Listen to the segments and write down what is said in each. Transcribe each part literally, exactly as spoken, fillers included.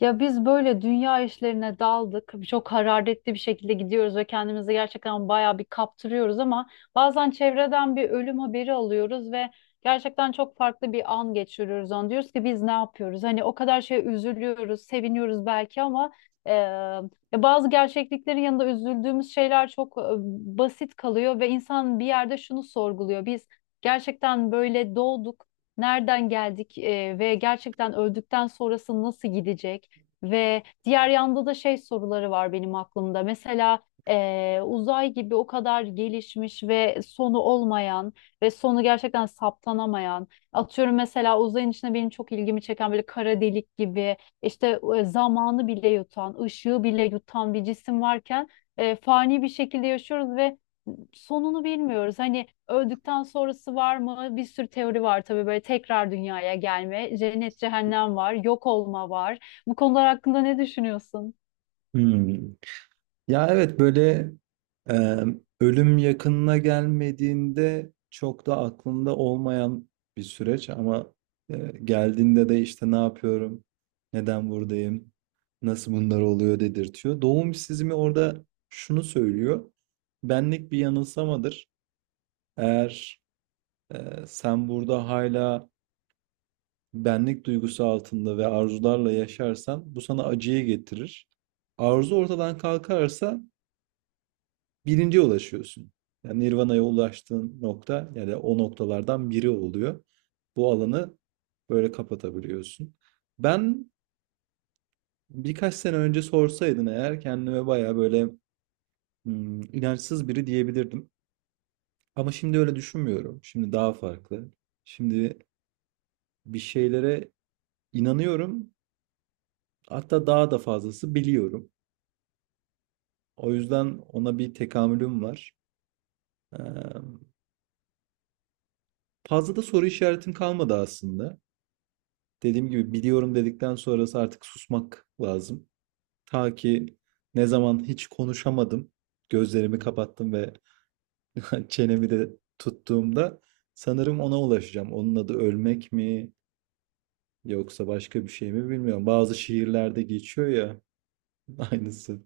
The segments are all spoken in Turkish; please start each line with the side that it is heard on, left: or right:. left: Ya biz böyle dünya işlerine daldık. Çok hararetli bir şekilde gidiyoruz ve kendimizi gerçekten bayağı bir kaptırıyoruz ama bazen çevreden bir ölüm haberi alıyoruz ve gerçekten çok farklı bir an geçiriyoruz onu. Diyoruz ki biz ne yapıyoruz? Hani o kadar şeye üzülüyoruz, seviniyoruz belki ama e, ya bazı gerçekliklerin yanında üzüldüğümüz şeyler çok e, basit kalıyor ve insan bir yerde şunu sorguluyor. Biz gerçekten böyle doğduk. Nereden geldik e, ve gerçekten öldükten sonrası nasıl gidecek? Ve diğer yanda da şey soruları var benim aklımda. Mesela eee, uzay gibi o kadar gelişmiş ve sonu olmayan ve sonu gerçekten saptanamayan. Atıyorum mesela uzayın içinde benim çok ilgimi çeken böyle kara delik gibi işte e, zamanı bile yutan, ışığı bile yutan bir cisim varken e, fani bir şekilde yaşıyoruz ve sonunu bilmiyoruz. Hani öldükten sonrası var mı? Bir sürü teori var tabii böyle tekrar dünyaya gelme, cennet cehennem var, yok olma var. Bu konular hakkında ne düşünüyorsun?
right: Hmm. Ya, evet, böyle, emm, ölüm yakınına gelmediğinde çok da aklında olmayan bir süreç ama, eee, geldiğinde de, işte, "Ne yapıyorum, neden buradayım, nasıl bunlar oluyor?" dedirtiyor. Doğum işsizliği orada şunu söylüyor, benlik bir yanılsamadır. Eğer, eee, sen burada hala benlik duygusu altında ve arzularla yaşarsan bu sana acıyı getirir. Arzu ortadan kalkarsa birinciye ulaşıyorsun. Yani Nirvana'ya ulaştığın nokta ya o noktalardan biri oluyor. Bu alanı böyle kapatabiliyorsun. Ben birkaç sene önce sorsaydın eğer kendime bayağı böyle hmm, inançsız biri diyebilirdim. Ama şimdi öyle düşünmüyorum. Şimdi daha farklı. Şimdi bir şeylere inanıyorum. Hatta daha da fazlası biliyorum. O yüzden ona bir tekamülüm var. Ee, Fazla da soru işaretim kalmadı aslında. Dediğim gibi biliyorum dedikten sonrası artık susmak lazım. Ta ki ne zaman hiç konuşamadım, gözlerimi kapattım ve çenemi de tuttuğumda sanırım ona ulaşacağım. Onun adı ölmek mi yoksa başka bir şey mi bilmiyorum. Bazı şiirlerde geçiyor ya aynısı.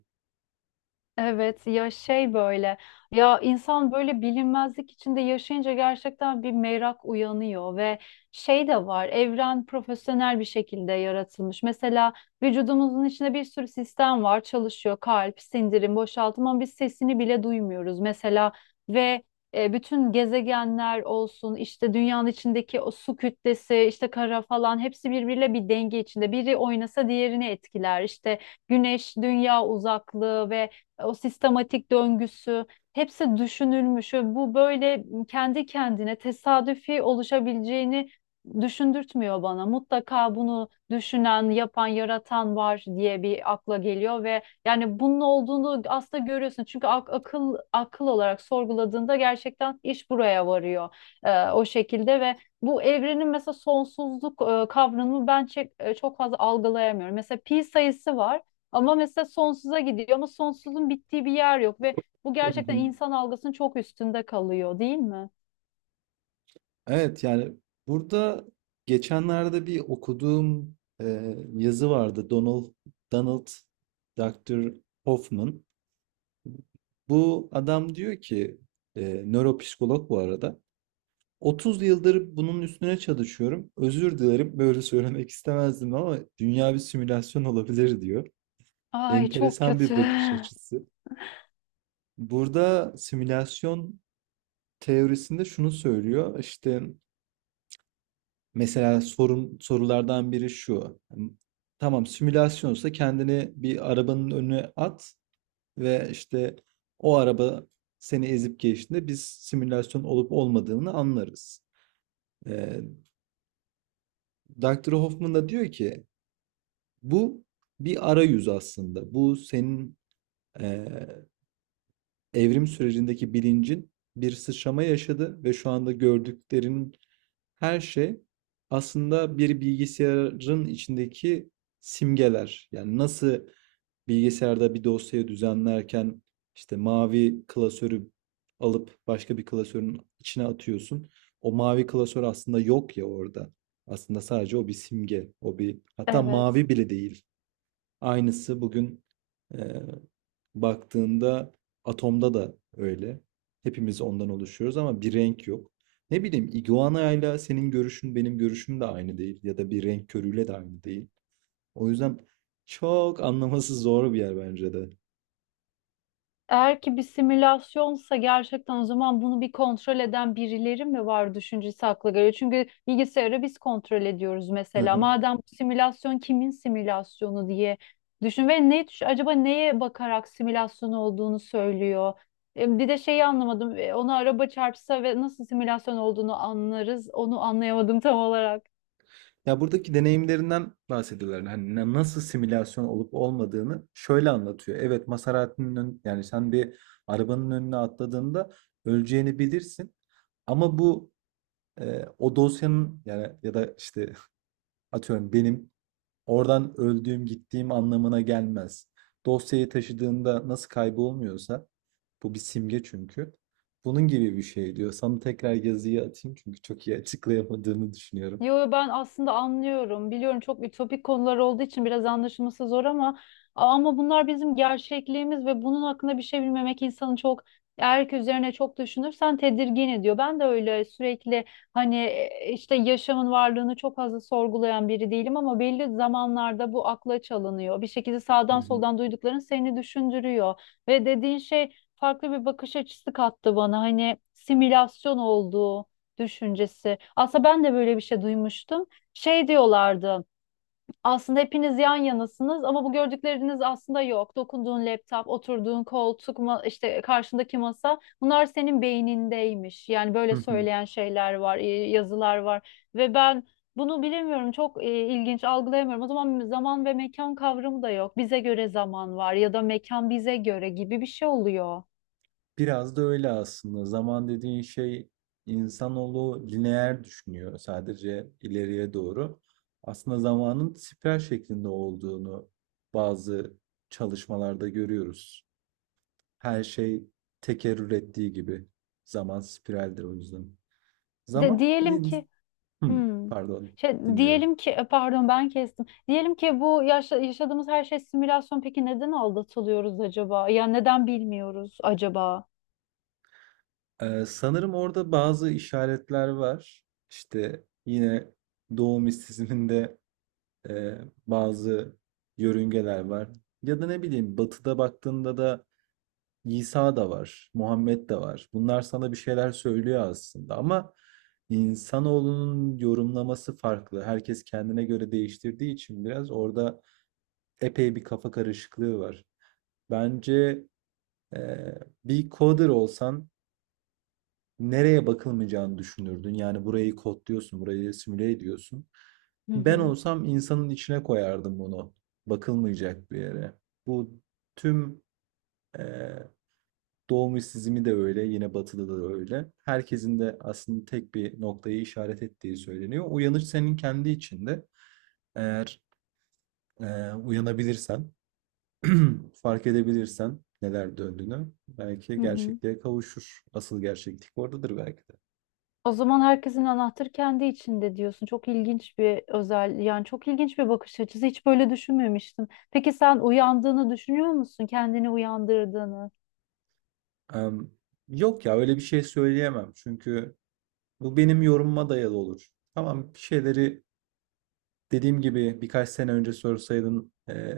left: Evet ya şey böyle, ya insan böyle bilinmezlik içinde yaşayınca gerçekten bir merak uyanıyor ve şey de var, evren profesyonel bir şekilde yaratılmış. Mesela vücudumuzun içinde bir sürü sistem var, çalışıyor kalp, sindirim, boşaltım ama biz sesini bile duymuyoruz mesela ve e, bütün gezegenler olsun işte dünyanın içindeki o su kütlesi işte kara falan hepsi birbiriyle bir denge içinde, biri oynasa diğerini etkiler işte güneş dünya uzaklığı ve o sistematik döngüsü hepsi düşünülmüş ve bu böyle kendi kendine tesadüfi oluşabileceğini düşündürtmüyor bana. Mutlaka bunu düşünen, yapan, yaratan var diye bir akla geliyor ve yani bunun olduğunu aslında görüyorsun. Çünkü ak- akıl akıl olarak sorguladığında gerçekten iş buraya varıyor e, o şekilde ve bu evrenin mesela sonsuzluk e, kavramını ben çek- e, çok fazla algılayamıyorum. Mesela pi sayısı var. Ama mesela sonsuza gidiyor ama sonsuzun bittiği bir yer yok ve bu
right: Hı
left: gerçekten
right: hı.
left: insan algısının çok üstünde kalıyor, değil mi?
right: Evet, yani burada geçenlerde bir okuduğum e, yazı vardı. Donald Donald doktor Hoffman. Bu adam diyor ki, e, nöropsikolog bu arada. otuz yıldır bunun üstüne çalışıyorum. Özür dilerim, böyle söylemek istemezdim ama dünya bir simülasyon olabilir diyor.
left: Ay çok
right: Enteresan bir
left: kötü.
right: bakış açısı. Burada simülasyon teorisinde şunu söylüyor. İşte mesela sorun sorulardan biri şu. Tamam, simülasyonsa kendini bir arabanın önüne at. Ve işte o araba seni ezip geçtiğinde biz simülasyon olup olmadığını anlarız. Ee, doktor Hoffman da diyor ki bu bir arayüz aslında. Bu senin e, evrim sürecindeki bilincin bir sıçrama yaşadı ve şu anda gördüklerin her şey aslında bir bilgisayarın içindeki simgeler. Yani nasıl bilgisayarda bir dosyayı düzenlerken işte mavi klasörü alıp başka bir klasörün içine atıyorsun. O mavi klasör aslında yok ya orada. Aslında sadece o bir simge. O bir hatta
left: Evet.
right: mavi bile değil. Aynısı bugün e, baktığında atomda da öyle. Hepimiz ondan oluşuyoruz ama bir renk yok. Ne bileyim iguanayla senin görüşün benim görüşüm de aynı değil ya da bir renk körüyle de aynı değil. O yüzden çok anlaması zor bir yer bence de.
left: Eğer ki bir simülasyonsa gerçekten, o zaman bunu bir kontrol eden birileri mi var düşüncesi akla geliyor. Çünkü bilgisayarı biz kontrol ediyoruz
right: Hı
left: mesela.
right: hı.
left: Madem bu simülasyon, kimin simülasyonu diye düşün ve ne düş- acaba neye bakarak simülasyon olduğunu söylüyor. E, Bir de şeyi anlamadım. E, Ona araba çarpsa ve nasıl simülasyon olduğunu anlarız. Onu anlayamadım tam olarak.
right: Ya, buradaki deneyimlerinden bahsediyorlar. Hani na- nasıl simülasyon olup olmadığını şöyle anlatıyor. Evet, Maserati'nin ön- yani sen bir arabanın önüne atladığında öleceğini bilirsin. Ama bu e, o dosyanın yani ya da işte atıyorum benim oradan öldüğüm, gittiğim anlamına gelmez. Dosyayı taşıdığında nasıl kaybolmuyorsa, bu bir simge çünkü. Bunun gibi bir şey diyor. Sana tekrar yazıyı atayım çünkü çok iyi açıklayamadığımı düşünüyorum.
left: Yo yo, ben aslında anlıyorum. Biliyorum çok ütopik konular olduğu için biraz anlaşılması zor ama ama bunlar bizim gerçekliğimiz ve bunun hakkında bir şey bilmemek insanı çok, erk üzerine çok düşünürsen tedirgin ediyor. Ben de öyle sürekli hani e, işte yaşamın varlığını çok fazla sorgulayan biri değilim ama belli zamanlarda bu akla çalınıyor. Bir şekilde
right: Hı
left: sağdan
right: hı.
left: soldan duydukların seni düşündürüyor ve dediğin şey farklı bir bakış açısı kattı bana. Hani simülasyon olduğu düşüncesi. Aslında ben de böyle bir şey duymuştum. Şey diyorlardı. Aslında hepiniz yan yanasınız ama bu gördükleriniz aslında yok. Dokunduğun laptop, oturduğun koltuk, ma- işte karşındaki masa bunlar senin beynindeymiş. Yani
right: Hı
left: böyle
right: hı.
left: söyleyen şeyler var, e, yazılar var ve ben bunu bilemiyorum. Çok e, ilginç algılayamıyorum. O zaman zaman ve mekan kavramı da yok. Bize göre zaman var ya da mekan bize göre gibi bir şey oluyor.
right: Biraz da öyle aslında. Zaman dediğin şey insanoğlu lineer düşünüyor sadece ileriye doğru. Aslında zamanın spiral şeklinde olduğunu bazı çalışmalarda görüyoruz. Her şey tekerrür ettiği gibi. Zaman spiraldir o yüzden.
left: De
right: Zaman,
left: diyelim ki
right: hmm,
left: Hmm.
right: pardon,
left: Şey,
right: dinliyorum.
left: diyelim ki e, pardon ben kestim. Diyelim ki bu yaşa- yaşadığımız her şey simülasyon. Peki neden aldatılıyoruz acaba? Ya neden bilmiyoruz acaba?
right: Ee, sanırım orada bazı işaretler var. İşte yine Doğu mistisizminde e, bazı yörüngeler var. Ya da ne bileyim Batı'da baktığında da İsa da var, Muhammed de var. Bunlar sana bir şeyler söylüyor aslında ama insanoğlunun yorumlaması farklı. Herkes kendine göre değiştirdiği için biraz orada epey bir kafa karışıklığı var. Bence e, bir coder olsan nereye bakılmayacağını düşünürdün. Yani burayı kodluyorsun, burayı simüle ediyorsun.
left: Hı
right: Ben
left: hı.
right: olsam insanın içine koyardım bunu. Bakılmayacak bir yere. Bu tüm e, doğum işsizliği de öyle, yine batıda da öyle. Herkesin de aslında tek bir noktayı işaret ettiği söyleniyor. Uyanış senin kendi içinde. Eğer e, uyanabilirsen fark edebilirsen neler döndüğünü belki
left: Hı hı.
right: gerçekliğe kavuşur. Asıl gerçeklik oradadır belki de.
left: O zaman herkesin anahtarı kendi içinde diyorsun. Çok ilginç bir özel, yani çok ilginç bir bakış açısı. Hiç böyle düşünmemiştim. Peki sen uyandığını düşünüyor musun? Kendini uyandırdığını?
right: Em, Yok ya, öyle bir şey söyleyemem. Çünkü bu benim yorumuma dayalı olur. Tamam, bir şeyleri dediğim gibi birkaç sene önce sorsaydın e,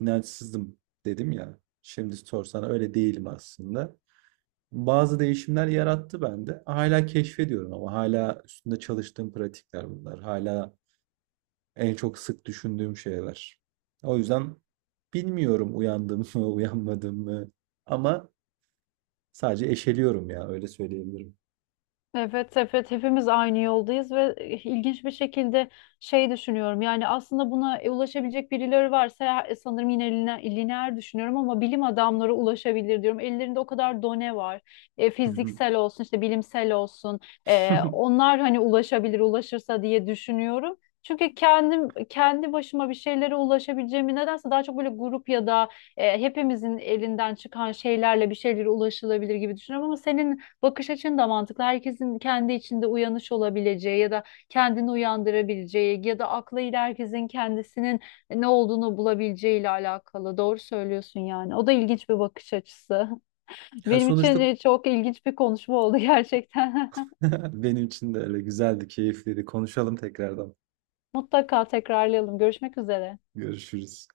right: inançsızdım dedim ya. Şimdi sorsan öyle değilim aslında. Bazı değişimler yarattı bende. Hala keşfediyorum ama hala üstünde çalıştığım pratikler bunlar. Hala en çok sık düşündüğüm şeyler. O yüzden bilmiyorum uyandım mı, uyanmadım mı ama sadece eşeliyorum ya öyle söyleyebilirim.
left: Evet, evet hepimiz aynı yoldayız ve ilginç bir şekilde şey düşünüyorum. Yani aslında buna ulaşabilecek birileri varsa e, sanırım yine lineer, lineer düşünüyorum ama bilim adamları ulaşabilir diyorum. Ellerinde o kadar done var. E, fiziksel olsun, işte bilimsel olsun. E, onlar hani ulaşabilir, ulaşırsa diye düşünüyorum. Çünkü kendim kendi başıma bir şeylere ulaşabileceğimi nedense daha çok böyle grup ya da e, hepimizin elinden çıkan şeylerle bir şeylere ulaşılabilir gibi düşünüyorum ama senin bakış açın da mantıklı. Herkesin kendi içinde uyanış olabileceği ya da kendini uyandırabileceği ya da aklıyla herkesin kendisinin ne olduğunu bulabileceği ile alakalı. Doğru söylüyorsun yani. O da ilginç bir bakış açısı.
right: Ya
left: Benim için
right: sonuçta
left: e, çok ilginç bir konuşma oldu gerçekten.
right: benim için de öyle güzeldi, keyifliydi. Konuşalım tekrardan.
left: Mutlaka tekrarlayalım. Görüşmek üzere.
right: Görüşürüz.